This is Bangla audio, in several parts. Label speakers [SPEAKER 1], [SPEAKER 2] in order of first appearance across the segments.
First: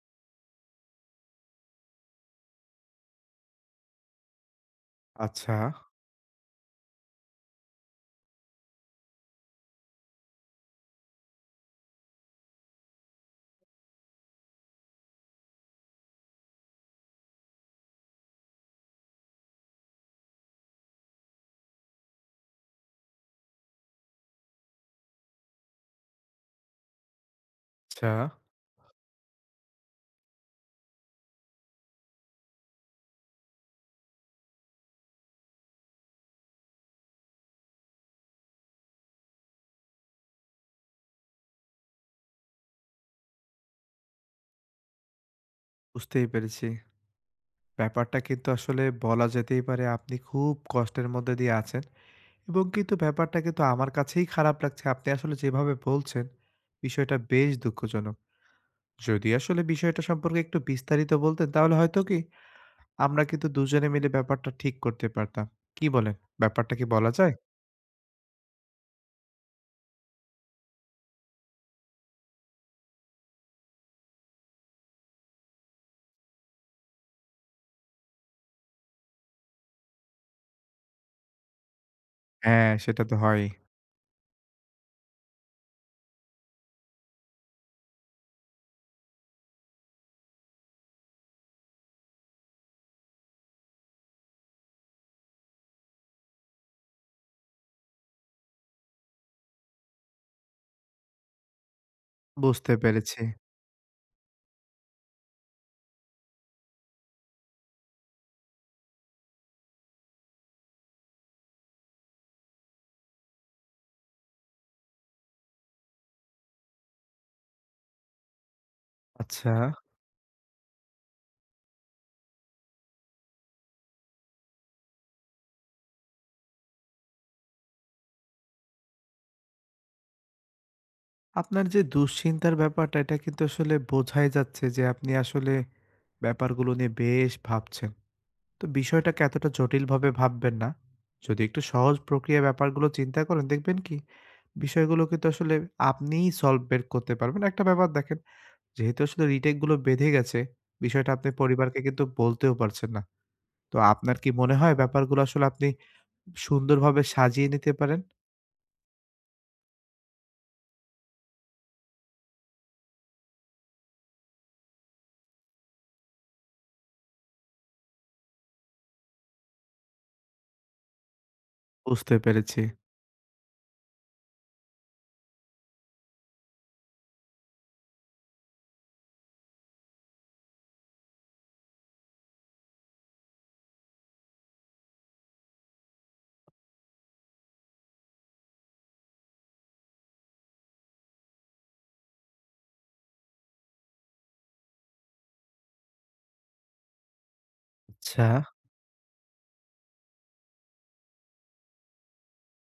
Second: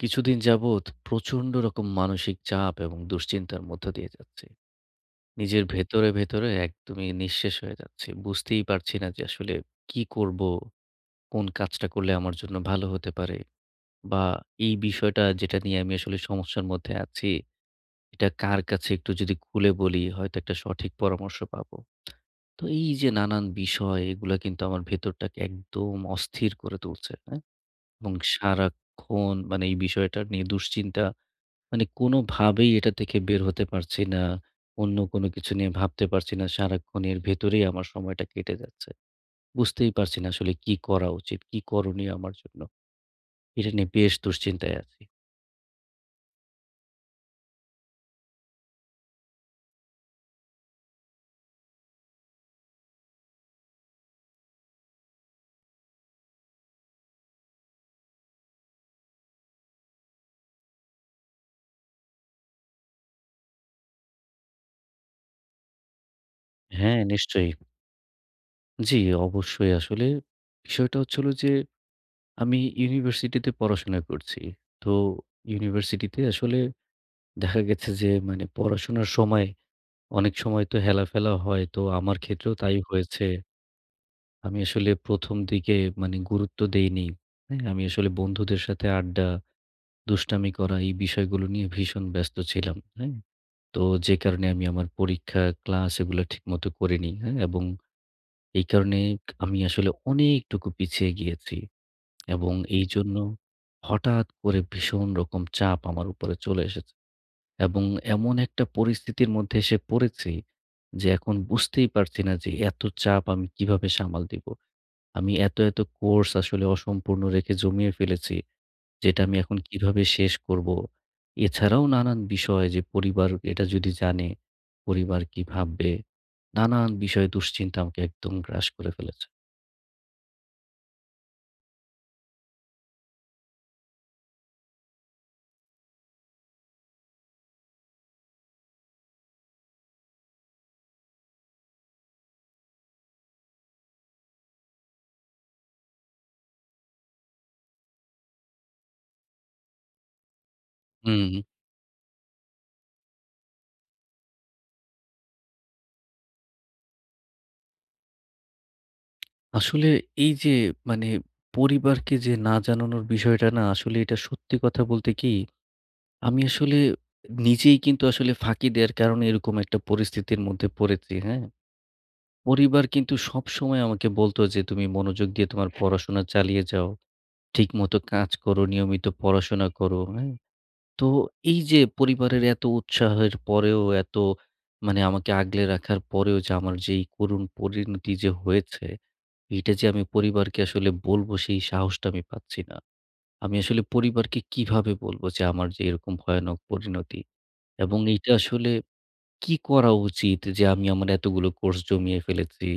[SPEAKER 1] কিছুদিন যাবত প্রচন্ড রকম মানসিক চাপ এবং দুশ্চিন্তার মধ্য দিয়ে যাচ্ছে।
[SPEAKER 2] আচ্ছা।
[SPEAKER 1] নিজের ভেতরে, ভেতরে একদমই নিঃশেষ হয়ে যাচ্ছি। বুঝতেই পারছি না যে আসলে কী করব, কোন কাজটা করলে আমার জন্য ভালো হতে পারে। বা এই বিষয়টা যেটা নিয়ে আমি আসলে সমস্যার মধ্যে আছি, এটা কার কাছে একটু যদি খুলে বলি হয়তো একটা সঠিক পরামর্শ পাবো। তো এই যে নানান বিষয় এগুলা কিন্তু আমার ভেতরটাকে একদম অস্থির করে তুলছে। হ্যাঁ? এবং
[SPEAKER 2] আচ্ছা।
[SPEAKER 1] সারাক্ষণ মানে এই বিষয়টা নিয়ে দুশ্চিন্তা, মানে কোন ভাবেই এটা থেকে বের হতে পারছি না। অন্য কোন কিছু নিয়ে ভাবতে পারছি না। সারাক্ষণ এর ভেতরেই আমার সময়টা কেটে যাচ্ছে। বুঝতেই পারছি না আসলে কি করা উচিত, কী করণীয় আমার জন্য। এটা নিয়ে বেশ দুশ্চিন্তায় আছি।
[SPEAKER 2] বুঝতেই পেরেছি। ব্যাপারটা কিন্তু আসলে বলা যেতেই পারে আপনি খুব কষ্টের মধ্যে দিয়ে আছেন এবং কিন্তু ব্যাপারটা কিন্তু আমার কাছেই খারাপ লাগছে আপনি আসলে যেভাবে বলছেন, বিষয়টা বেশ দুঃখজনক। যদি আসলে বিষয়টা সম্পর্কে একটু বিস্তারিত বলতেন তাহলে হয়তো কি, আমরা কিন্তু দুজনে মিলে ব্যাপারটা ঠিক করতে পারতাম। কি বলেন, ব্যাপারটা কি
[SPEAKER 1] হ্যাঁ,
[SPEAKER 2] বলা যায়?
[SPEAKER 1] নিশ্চয়ই। জ্বি, অবশ্যই। আসলে বিষয়টা হচ্ছে হল যে, আমি ইউনিভার্সিটি তে পড়াশোনা করছি। তো, ইউনিভার্সিটিতে আসলে, দেখা গেছে যে মানে, পড়াশোনার সময়, অনেক সময় তো হেলা-ফেলা হয়। তো আমার ক্ষেত্রেও
[SPEAKER 2] হ্যাঁ,
[SPEAKER 1] তাই
[SPEAKER 2] সেটা তো
[SPEAKER 1] হয়েছে।
[SPEAKER 2] হয়ই।
[SPEAKER 1] আমি আসলে ১ম দিকে মানে গুরুত্ব দেইনি, হ্যাঁ? আমি আসলে বন্ধুদের সাথে আড্ডা, দুষ্টামি করা এই বিষয়গুলো নিয়ে ভীষণ ব্যস্ত ছিলাম, হ্যাঁ? তো যে কারণে আমি আমার পরীক্ষা, ক্লাস এগুলো ঠিকমতো করিনি, হ্যাঁ? এবং, এই কারণেই আমি আসলে অনেকটুকু পিছিয়ে গিয়েছি। এবং
[SPEAKER 2] বুঝতে
[SPEAKER 1] এইজন্য,
[SPEAKER 2] পেরেছি।
[SPEAKER 1] হঠাৎ করে ভীষণ রকম চাপ আমার উপরে চলে এসেছে। এবং এমন একটা পরিস্থিতির মধ্যে এসে পড়েছি, যে এখন বুঝতেই পারছি না যে এত চাপ আমি কিভাবে সামাল দিব। আমি এত এত কোর্স আসলে অসম্পূর্ণ রেখে জমিয়ে ফেলেছি, যেটা আমি এখন
[SPEAKER 2] আচ্ছা।
[SPEAKER 1] কিভাবে শেষ করবো! এছাড়াও নানান বিষয়, যে, পরিবার এটা যদি জানে, পরিবার কী ভাববে। নানান বিষয়ে দুশ্চিন্তা আমাকে একদম গ্রাস করে ফেলেছে।
[SPEAKER 2] আপনার যে দুশ্চিন্তার ব্যাপারটা এটা কিন্তু আসলে বোঝাই যাচ্ছে যে আপনি আসলে, ব্যাপার গুলো নিয়ে বেশ ভাবছেন। তো বিষয়টাকে এতটা জটিলভাবে ভাববেন না। যদি একটু সহজ প্রক্রিয়ায় ব্যাপারগুলো চিন্তা করেন দেখবেন কি বিষয়গুলো কিন্তু আসলে আপনিই সলভ বের করতে পারবেন। একটা ব্যাপার দেখেন যেহেতু আসলে রিটেক গুলো বেঁধে গেছে, বিষয়টা আপনি
[SPEAKER 1] হুম।
[SPEAKER 2] পরিবারকে কিন্তু বলতেও পারছেন না। তো আপনার কি মনে হয় ব্যাপারগুলো আসলে আপনি সুন্দরভাবে সাজিয়ে নিতে পারেন?
[SPEAKER 1] আসলে এই যে মানে পরিবারকে যে না জানানোর বিষয়টা না আসলে এটা সত্যি কথা বলতে কি, আমি আসলে নিজেই কিন্তু আসলে ফাঁকি দেওয়ার কারণে এরকম একটা পরিস্থিতির মধ্যে পড়েছি, হ্যা।
[SPEAKER 2] বুঝতে পেরেছি।
[SPEAKER 1] পরিবার কিন্তু সবসময় আমাকে বলত যে তুমি মনোযোগ দিয়ে তোমার পড়াশোনা চালিয়ে যাও। ঠিকমত কাজ করো, নিয়মিত পড়াশোনা করো, হ্যা। তো এই যে পরিবারের এত উৎসাহের পরেও এত মানে আমাকে আগলে রাখার পরেও যে আমার যেই করুণ পরিণতি যে হয়েছে এটা যে আমি পরিবারকে আসলে বলব সেই সাহসটা আমি পাচ্ছি না। আমি আসলে পরিবারকে কিভাবে বলব যে আমার যে এরকম ভয়ানক পরিণতি! এবং এইটা
[SPEAKER 2] আচ্ছা।
[SPEAKER 1] আসলে কি করা উচিত? যে আমি আমার এতগুলো কোর্স জমিয়ে ফেলেছি,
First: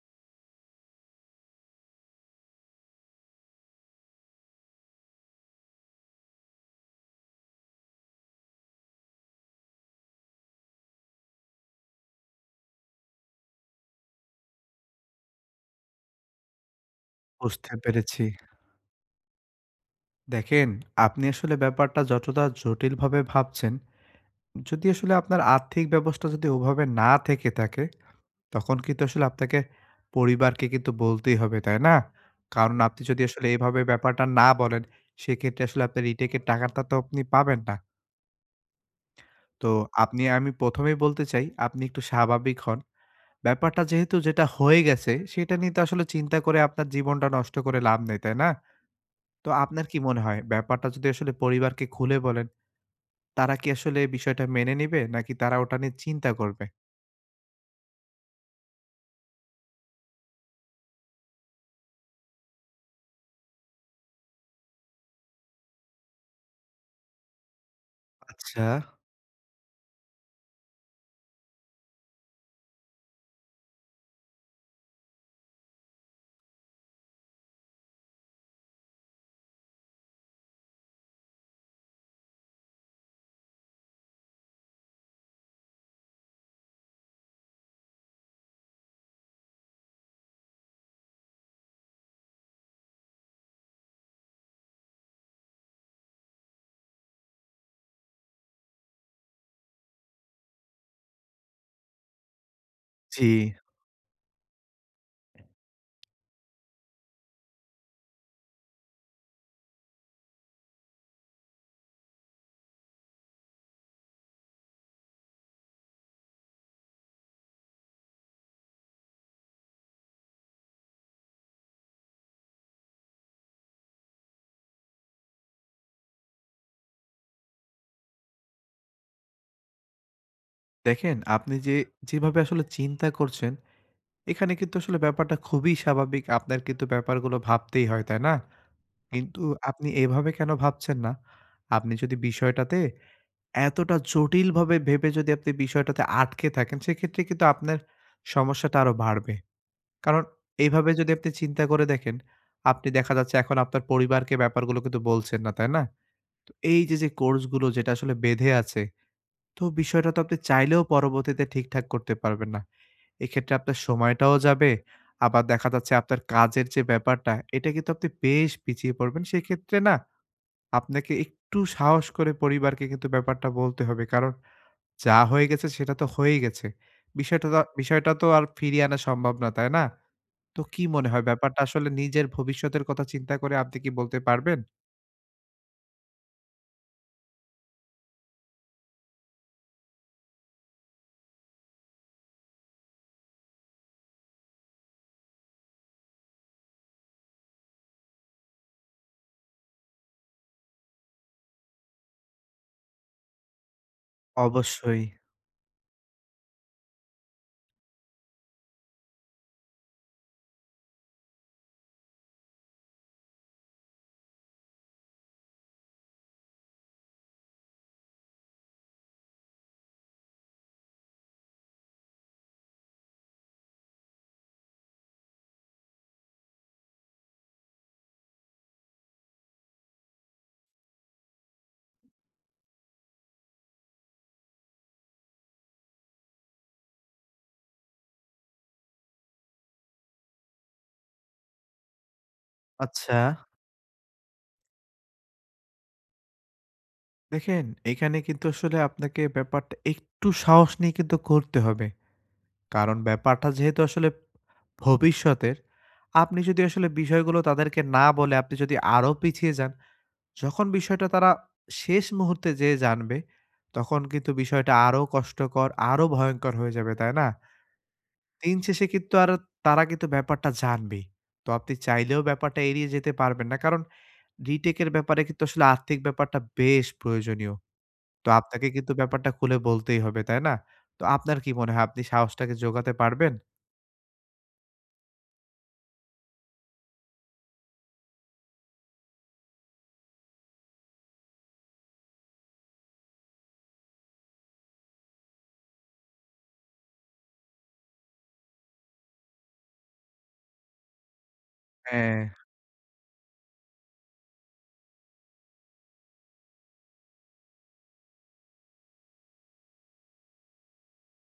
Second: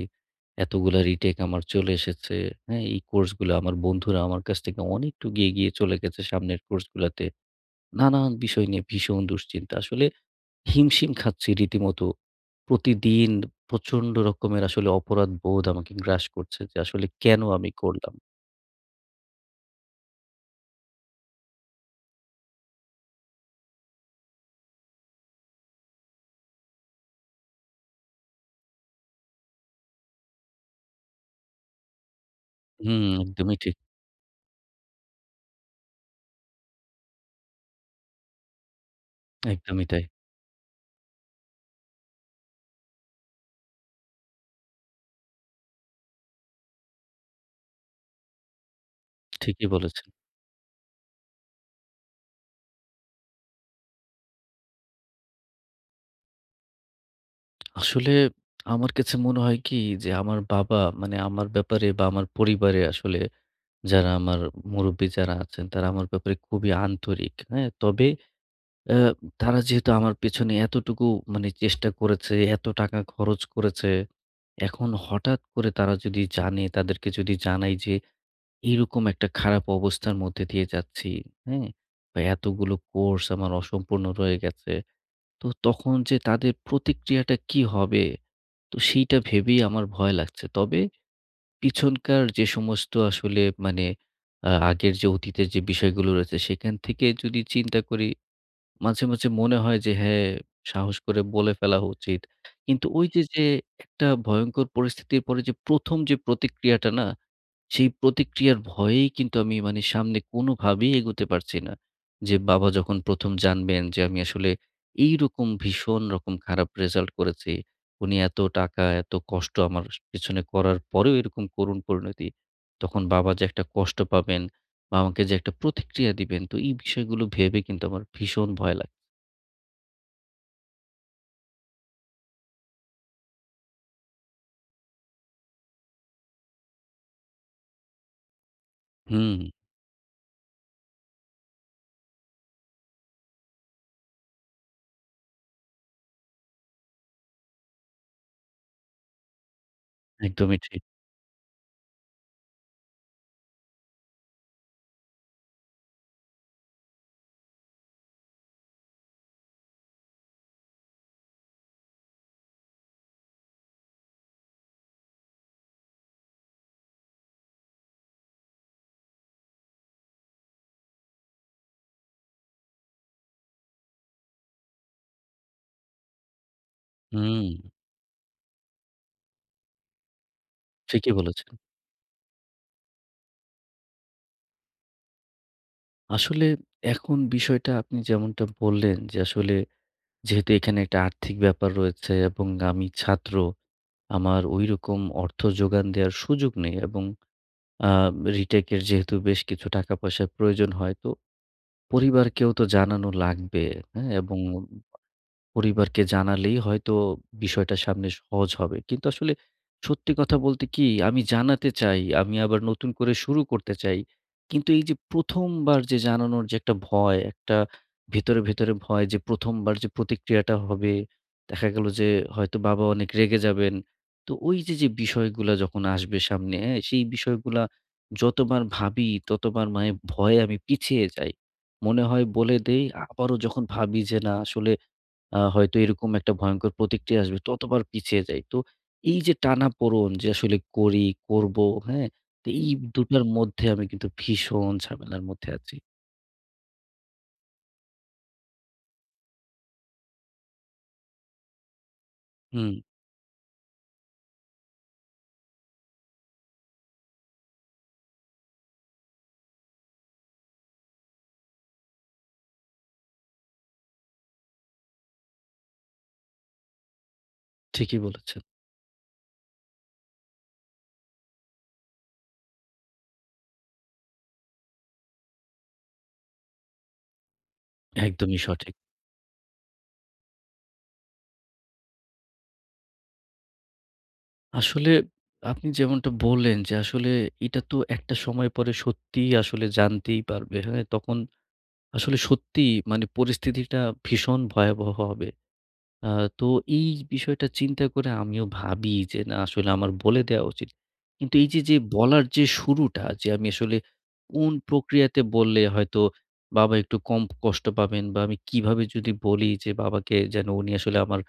[SPEAKER 1] এতগুলো রিটেক আমার চলে এসেছে, হ্যা। এই কোর্সগুলো আমার বন্ধুরা আমার কাছ থেকে অনেকটা এগিয়ে চলে গেছে সামনের কোর্সগুলাতে, নানান বিষয় নিয়ে ভীষণ দুশ্চিন্তা আসলে হিম-শিম খাচ্ছি রীতিমতো। প্রতিদিন প্রচণ্ড রকমের আসলে অপরাধবোধ আমাকে গ্রাস করছে যে আসলে কেন আমি
[SPEAKER 2] বুঝতে
[SPEAKER 1] করলাম?
[SPEAKER 2] পেরেছি। দেখেন, আপনি আসলে ব্যাপারটা যতটা জটিল ভাবে ভাবছেন, যদি আসলে আপনার আর্থিক ব্যবস্থা যদি ওভাবে না থেকে থাকে, তখন কিন্তু আসলে আপনাকে পরিবারকে কিন্তু বলতেই হবে। তাই না? কারণ আপনি
[SPEAKER 1] হুম,
[SPEAKER 2] যদি আসলে
[SPEAKER 1] একদমই ঠিক।
[SPEAKER 2] এভাবে ব্যাপারটা না বলেন, সেক্ষেত্রে আসলে আপনার রিটেকের টাকাটা তো আপনি পাবেন না। তো
[SPEAKER 1] একদমই তাই।
[SPEAKER 2] আপনি আমি প্রথমেই বলতে চাই, আপনি একটু স্বাভাবিক হন। ব্যাপারটা যেহেতু যেটা হয়ে গেছে সেটা নিয়ে তো আসলে চিন্তা করে আপনার জীবনটা নষ্ট করে লাভ নেই। তাই না? তো
[SPEAKER 1] ঠিকই
[SPEAKER 2] আপনার কি
[SPEAKER 1] বলেছেন।
[SPEAKER 2] মনে হয় ব্যাপারটা যদি আসলে পরিবারকে খুলে বলেন, তারা কি আসলে এই বিষয়টা মেনে নিবে নাকি তারা ওটা নিয়ে চিন্তা করবে?
[SPEAKER 1] আসলে আমার কাছে মনে হয় কী যে আমার বাবা, মানে আমার ব্যাপারে বা আমার পরিবারে আসলে যারা আমার মুরুব্বি যারা আছেন, তারা আমার ব্যাপারে খুবই আন্তরিক। হ্যাঁ, তবে
[SPEAKER 2] আচ্ছা।
[SPEAKER 1] অ্যা তারা যেহেতু আমার পেছনে এতটুকু মানে চেষ্টা করেছে, এত টাকা খরচ করেছে, এখন হঠাৎ করে তারা যদি জানে, তাদেরকে যদি জানাই যে এই রকম একটা খারাপ অবস্থার মধ্যে দিয়ে যাচ্ছি। হুম? বা এতগুলো কোর্স আমার অসম্পূর্ণ হয়ে গেছে। তো তখন যে তাদের প্রতিক্রিয়াটা কী হবে? তো সেইটা ভেবেই আমার ভয় লাগছে। তবে পিছনকার যে সমস্ত আসলে মানে আ আগের যে অতীতের যে বিষয়গুলো রয়েছে, সেখান থেকে যদি চিন্তা করি। মাঝে, মাঝে মনে হয় যে, হ্যাঁ, সাহস করে বলে ফেলা উচিত। কিন্তু ওই যে, যে
[SPEAKER 2] জি।
[SPEAKER 1] একটা ভয়ংকর পরিস্থিতির পরে যে প্রথম যে প্রতিক্রিয়াটা না, সেই প্রতিক্রিয়ার ভয়েই কিন্তু আমি মানে সামনে কোনভাবেই এগোতে পারছি না। যে বাবা যখন প্রথম জানবেন যে আমি আসলে এই রকম ভীষণ রকম খারাপ রেজাল্ট করেছি। উনি এত টাকা, এত কষ্ট আমার পেছনে করার পরেও এরকম করুণ পরিণতি। তখন বাবা যে একটা কষ্ট পাবেন, আমাকে যে একটা প্রতিক্রিয়া দিবেন, তো এই বিষয়গুলো ভেবে কিন্তু আমার ভীষণ ভয় লাগে।
[SPEAKER 2] দেখেন, আপনি যে, যেভাবে আসলে চিন্তা করছেন, এখানে কিন্তু আসলে ব্যাপারটা খুবই স্বাভাবিক। আপনার কিন্তু ব্যাপার গুলো ভাবতেই হয়, তাই না? কিন্তু
[SPEAKER 1] হুম।
[SPEAKER 2] আপনি এভাবে কেনো ভাবছেন না? আপনি যদি বিষয়টাতে এতটা জটিল ভাবে ভেবে যদি আপনি বিষয়টাতে আটকে থাকেন, সেক্ষেত্রে কিন্তু আপনার সমস্যাটা আরো বাড়বে। কারণ,
[SPEAKER 1] একদমই ঠিক।
[SPEAKER 2] এভাবে যদি আপনি চিন্তা করে দেখেন, আপনি দেখা যাচ্ছে এখন আপনার পরিবারকে ব্যাপার গুলো কিন্তু বলছেন না, তাই না? তো এই যে, যে কোর্স গুলো যেটা আসলে বেঁধে আছে। তো বিষয়টা তো আপনি চাইলেও পরবর্তীতে ঠিকঠাক করতে পারবেন না। এক্ষেত্রে আপনার সময়টাও যাবে। আবার দেখা যাচ্ছে, আপনার কাজের যে ব্যাপারটা, এটা কিন্তু আপনি বেশ পিছিয়ে পড়বেন। সেক্ষেত্রে না, আপনাকে একটু সাহস করে পরিবারকে কিন্তু ব্যাপারটা বলতে হবে। কারণ, যা হয়ে গেছে, সেটা তো হয়েই গেছে। বিষয়টা
[SPEAKER 1] হুম।
[SPEAKER 2] বিষয়টা তো আর ফিরিয়ে আনা সম্ভব না, তাই না? তো কি মনে
[SPEAKER 1] ঠিকই
[SPEAKER 2] হয়,
[SPEAKER 1] বলেছেন।
[SPEAKER 2] ব্যাপারটা আসলে নিজের ভবিষ্যতের কথা চিন্তা করে, আপনি কি বলতে পারবেন?
[SPEAKER 1] আসলে, এখন বিষয়টা আপনি যেমনটা বললেন যে, আসলে যেহেতু এখানে একটা আর্থিক ব্যাপার রয়েছে, এবং আমি ছাত্র। আমার ওই রকম অর্থ যোগান দেয়ার সুযোগ নেই। এবং আ রিটাকের যেহেতু বেশ কিছু টাকা-পয়সার প্রয়োজন হয়, তো পরিবারকেও তো জানানো লাগবে। হ্যাঁ? এবং
[SPEAKER 2] অবশ্যই।
[SPEAKER 1] পরিবারকে জানালেই হয়তো বিষয়টা সামনে সহজ হবে। কিন্তু আসলে, সত্যি কথা বলতে কি, আমি জানাতে চাই। আমি আবার নতুন করে শুরু করতে চাই। কিন্তু এই যে ১ম বার যে জানানোর যে একটা ভয়, একটা ভেতরে, ভেতরে ভয় যে ১ম বার যে প্রতিক্রিয়াটা হবে, দেখা গেল যে হয়তো বাবা অনেক রেগে যাবেন। তো ওই যে যে বিষয়গুলা যখন আসবে সামনে এ সেই বিষয়গুলা যতবার ভাবি, ততবার মায়ে ভয়ে আমি পিছিয়ে যাই। মনে হয়, বলে দেই। আবারও যখন ভাবি যে না, আসলে আ হয়তো এরকম একটা ভয়ংকর প্রতিক্রিয়া আসবে, ততবার পিছিয়ে যাই। তো এই যে টানাপোড়ন, যে আসলে করি করবো, হ্যাঁ? তো এই
[SPEAKER 2] আচ্ছা।
[SPEAKER 1] দুটার মধ্যে আমি কিন্তু ভীষণ ঝামেলার মধ্যে আছি।
[SPEAKER 2] দেখেন এখানে কিন্তু আসলে আপনাকে ব্যাপারটা একটু সাহস নিয়ে কিন্তু করতে হবে।
[SPEAKER 1] হুম।
[SPEAKER 2] কারন ব্যাপারটা যেহেতু আসলে ভবিষ্যতের। আপনি যদি আসলে বিষয় গুলো তাদেরকে না বলে আপনি যদি আরো পিছিয়ে যান। যখন বিষয়টা তারা শেষ মুহুর্তে যেয়ে জানবে, তখন কিন্তু বিষয়টা আরো কষ্টকর, আরো ভয়ঙ্কর হয়ে যাবে। তাই না?
[SPEAKER 1] ঠিকই বলেছেন।
[SPEAKER 2] দিন শেষে কিন্তু আর, তারা কিন্তু ব্যাপারটা জানবেই। তো আপনি চাইলেও ব্যাপারটা এড়িয়ে যেতে পারবেন না। কারন রিটেক এর ব্যাপারে কিন্তু আসলে আর্থিক ব্যাপারটা বেশ প্রয়োজনীয়। তো
[SPEAKER 1] একদমই
[SPEAKER 2] আপনাকে
[SPEAKER 1] সঠিক।
[SPEAKER 2] কিন্তু ব্যাপারটা খুলে বলতেই হবে। তাই না? তো আপনার কি মনে হয়? আপনি সাহস টাকে জোগাতে পারবেন?
[SPEAKER 1] আসলে আপনি যেমনটা বললেন যে, আসলে এটা তো একটা সময় পরে সত্যিই আসলে জানতেই পারবে। হ্যাঁ? তখন আসলে সত্যিই মানে পরিস্থিতিটা ভীষণ ভয়াবহ হবে। আ তো এই বিষয়টা চিন্তা করে আমিও ভাবি যে, না আসলে আমার বলে দেয়া উচিত। কিন্তু এই যে, যে বলার
[SPEAKER 2] হ্যাঁ।
[SPEAKER 1] যে শুরুটা, যে আমি আসলে কোন প্রক্রিয়াতে বললে হয়তো বাবা একটু কম কষ্ট পাবেন বা আমি কিভাবে যদি বলি যে বাবাকে যেন উনি আসলে আমার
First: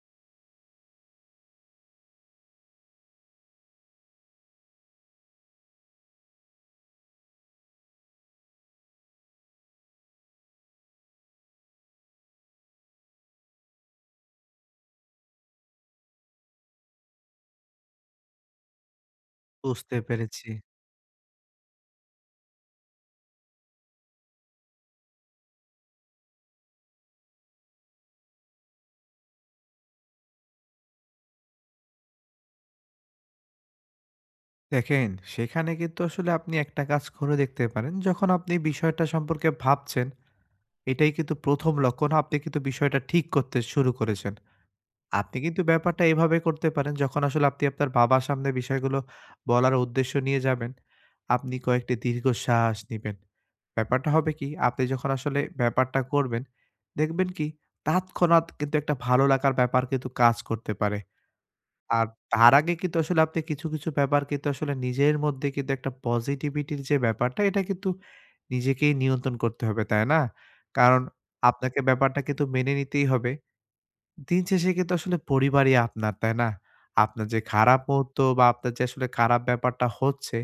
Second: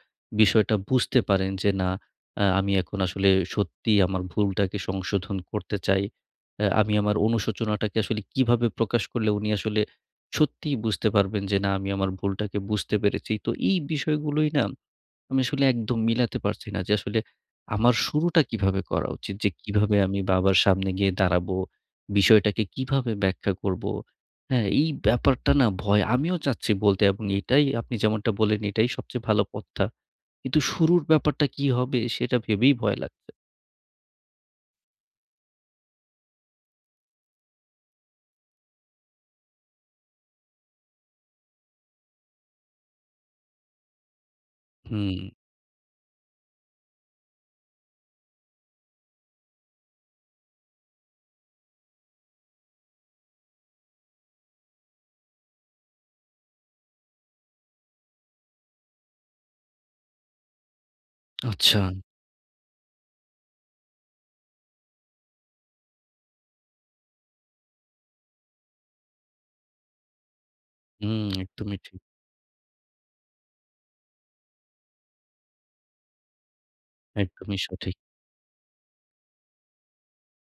[SPEAKER 1] বিষয়টা বুঝতে পারেন। যে না, অ্যা আমি এখন আসলে সত্যিই আমার ভুলটাকে সংশোধন করতে চাই। অ্যা আমি আমার অনুশোচনাটাকে আসলে কীভাবে প্রকাশ করলে উনি আসলে সত্যিই বুঝতে পারবেন যে, না, আমি আমার ভুলটাকে বুঝতে পেরেছি। তো এই বিষয়গুলোই না আমি আসলে একদম মিলাতে পারছি না। যে আসলে আমার শুরুটা কীভাবে করা উচিত? যে কিভাবে
[SPEAKER 2] বুঝতে
[SPEAKER 1] আমি
[SPEAKER 2] পেরেছি।
[SPEAKER 1] বাবার সামনে গিয়ে দাঁড়াবো? বিষয়টাকে কিভাবে ব্যাখ্যা করব? হ্যাঁ? এই ব্যাপারটা না ভয়। আমিও চাচ্ছি বলতে। এবং এটাই আপনি যেমনটা বললেন, এটাই সবচেয়ে ভালো পথটা। কিন্তু শুরুর ব্যাপারটা কী হবে? সেটা ভেবেই ভয় লাগছে।
[SPEAKER 2] দেখেন, সেখানে কিন্তু আসলে আপনি একটা কাজ করে দেখতে পারেন যখন আপনি বিষয়টা সম্পর্কে ভাবছেন, এটাই কিন্তু ১ম লক্ষন আপনি কিন্তু বিষয়টা ঠিক করতে শুরু করেছেন।
[SPEAKER 1] হুম।
[SPEAKER 2] আপনি কিন্তু ব্যাপারটা এভাবে করতে পারেন যখন আসলে আপনি আপনার বাবার সামনে বিষয় গুলো বলার উদ্দেশ্য নিয়ে যাবেন, আপনি কয়েকটি দীর্ঘ শ্বাস নিবেন। ব্যাপারটা হবে কি, আপনি যখন আসলে ব্যাপারটা করবেন দেখবেন কি তৎক্ষণাৎ কিন্তু একটা ভালো লাগার ব্যাপার কিন্তু কাজ করতে পারে।
[SPEAKER 1] আচ্ছা।
[SPEAKER 2] আর তার আগে কিন্তু আসলে আপনি কিছু, কিছু ব্যাপার কিন্তু আসলে নিজের মধ্যে কিন্তু একটা পজিটিভিটির যে ব্যাপারটা এটা কিন্তু নিজেকেই নিয়ন্ত্রন করতে হবে তাই না? কারন
[SPEAKER 1] হুম একদমই
[SPEAKER 2] আপনাকে
[SPEAKER 1] ঠিক।
[SPEAKER 2] ব্যাপারটা কিন্তু মেনে নিতেই হবে। দিন শেষে কিন্তু আসলে পরিবারই আপনার তাই না? আপনার যে
[SPEAKER 1] একদমই
[SPEAKER 2] খারাপ
[SPEAKER 1] সঠিক।
[SPEAKER 2] মুহূর্ত বা আপনার যে আসলে খারাপ ব্যাপারটা হচ্ছে,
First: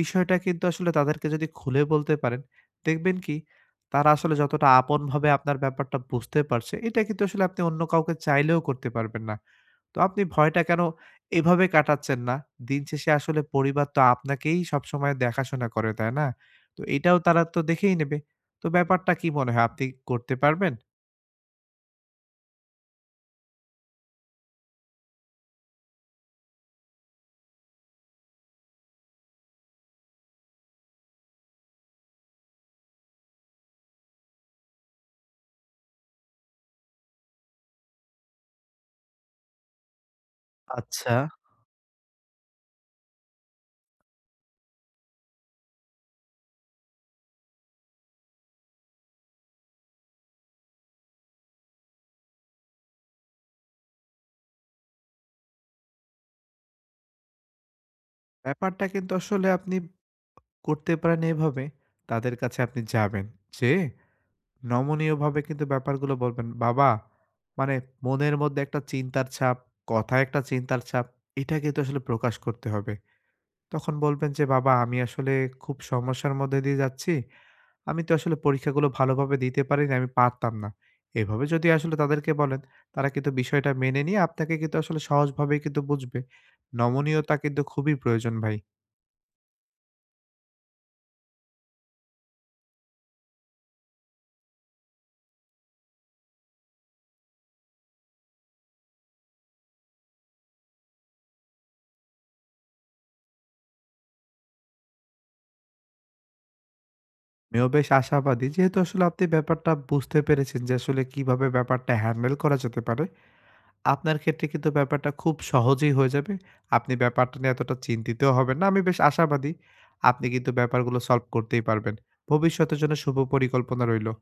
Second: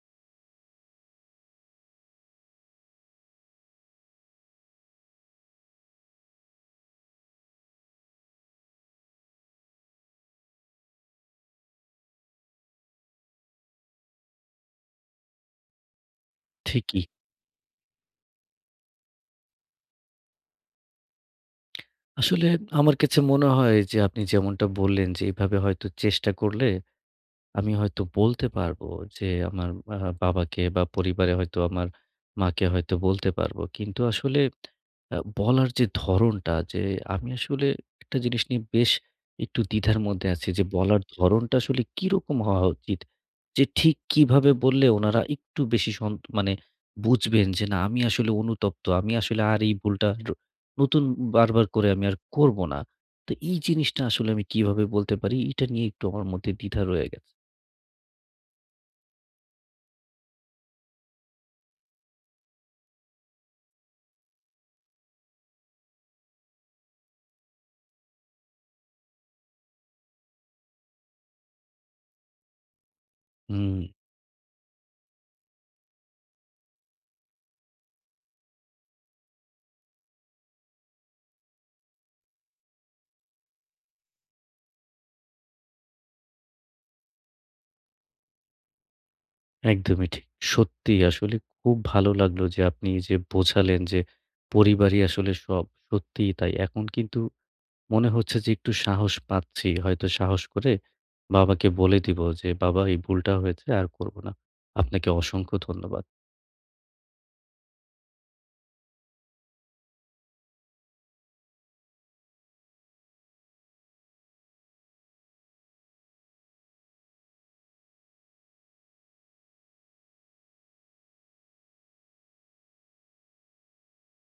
[SPEAKER 2] বিষয়টা কিন্তু আসলে তাদেরকে যদি খুলে বলতে পারেন, দেখবেন কি তারা আসলে যতটা আপন ভাবে আপনার ব্যাপারটা বুঝতে পারছে, এটা কিন্তু আসলে আপনি অন্য কাউকে চাইলেও করতে পারবেন না। তো আপনি ভয়টা কেন, এভাবে কাটাচ্ছেন না। দিন শেষে আসলে পরিবার তো আপনাকেই সবসময় দেখাশোনা করে তাই না? তো
[SPEAKER 1] ঠিকই।
[SPEAKER 2] এটাও তারা তো দেখেই নেবে। তো ব্যাপারটা কি মনে হয় আপনি করতে পারবেন?
[SPEAKER 1] আসলে আমার কাছে মনে হয় যে আপনি যেমনটা বললেন যে, এভাবে হয়তো চেষ্টা করলে আমি হয়তো বলতে পারব। যে আমার আ বাবাকে বা পরিবারে হয়তো আমার মাকে হয়তো বলতে পারবো। কিন্তু আসলে আ বলার যে ধরনটা, যে আমি আসলে একটা জিনিস নিয়ে বেশ একটু দ্বিধার মধ্যে আছি। যে বলার
[SPEAKER 2] আচ্ছা।
[SPEAKER 1] ধরণটা আসলে কিরকম হওয়া উচিত? যে ঠিক কিভাবে বললে উনারা একটু বেশি সন মানে বুঝবেন? যে না আমি আসলে অনুতপ্ত। আমি আসলে আর এই ভুলটা নতুন বার-বার করে আমি আর করবো না। তো এই জিনিসটা আসলে আমি কি ভাবে বলতে পারি? এটা নিয়ে একটু আমার মধ্যে দ্বিধা রয়ে গেছ
[SPEAKER 2] ব্যাপারটা কিন্তু আসলে আপনি করতে পারেন এভাবে, তাদের কাছে আপনি যাবেন। যেয়ে নমনীয় ভাবে কিন্তু ব্যাপার গুলো বলবেন, বাবা মানে মনের মধ্যে একটা চিন্তার ছাপ, কথায় একটা চিন্তার ছাপ, এটা কিন্তু আসলে প্রকাশ করতে হবে।
[SPEAKER 1] হুম।
[SPEAKER 2] তখন বলবেন যে, "বাবা আমি আসলে খুব সমস্যার মধ্যে দিয়ে যাচ্ছি। আমি তো আসলে পরীক্ষা গুলো ভালো ভাবে দিতে পারি নাই আমি পারতাম না।" এভাবে যদি আসলে তাদেরকে বলেন। তারা কিন্তু বিষয়টা মেনে নিয়ে আপনাকে কিন্তু আসলে সহজ ভাবে কিন্তু বুঝবে। নমনীয়তা কিন্তু খুবই প্রয়োজন ভাই।
[SPEAKER 1] একদমই ঠিক। সত্যিই আসলে খুব ভালো লাগলো যে আপনি যে বোঝালেন যে, পরিবারই আসলে সব, সত্যিই তাই। এখন কিন্তু মনে হচ্ছে যে একটু সাহস পাচ্ছি। হয়তো সাহস করে বাবাকে বলে দিবো যে, "বাবা এই ভুলটা হয়েছে, আর করবো না।" আপনাকে অসংখ্য ধন্যবাদ।
[SPEAKER 2] আমিও বেশ আশাবাদি যেহেতু আসলে আপনি ব্যাপারটা বুঝতে পেরেছেন। যে, আসলে কিভাবে ব্যাপারটা হ্যান্ডেল করা যেতে পারে, আপনার ক্ষেত্রে কিন্তু ব্যাপারটা খুব সহজেই হয়ে যাবে। আপনি ব্যাপারটা নিয়ে এতটা চিন্তিত হবেন না। আমি বেশ আশাবাদি, আপনি কিন্তু ব্যাপার গুলো সলভ করতেই পারবেন। ভবিষ্যতের জন্য শুভ পরিকল্পনা রইল।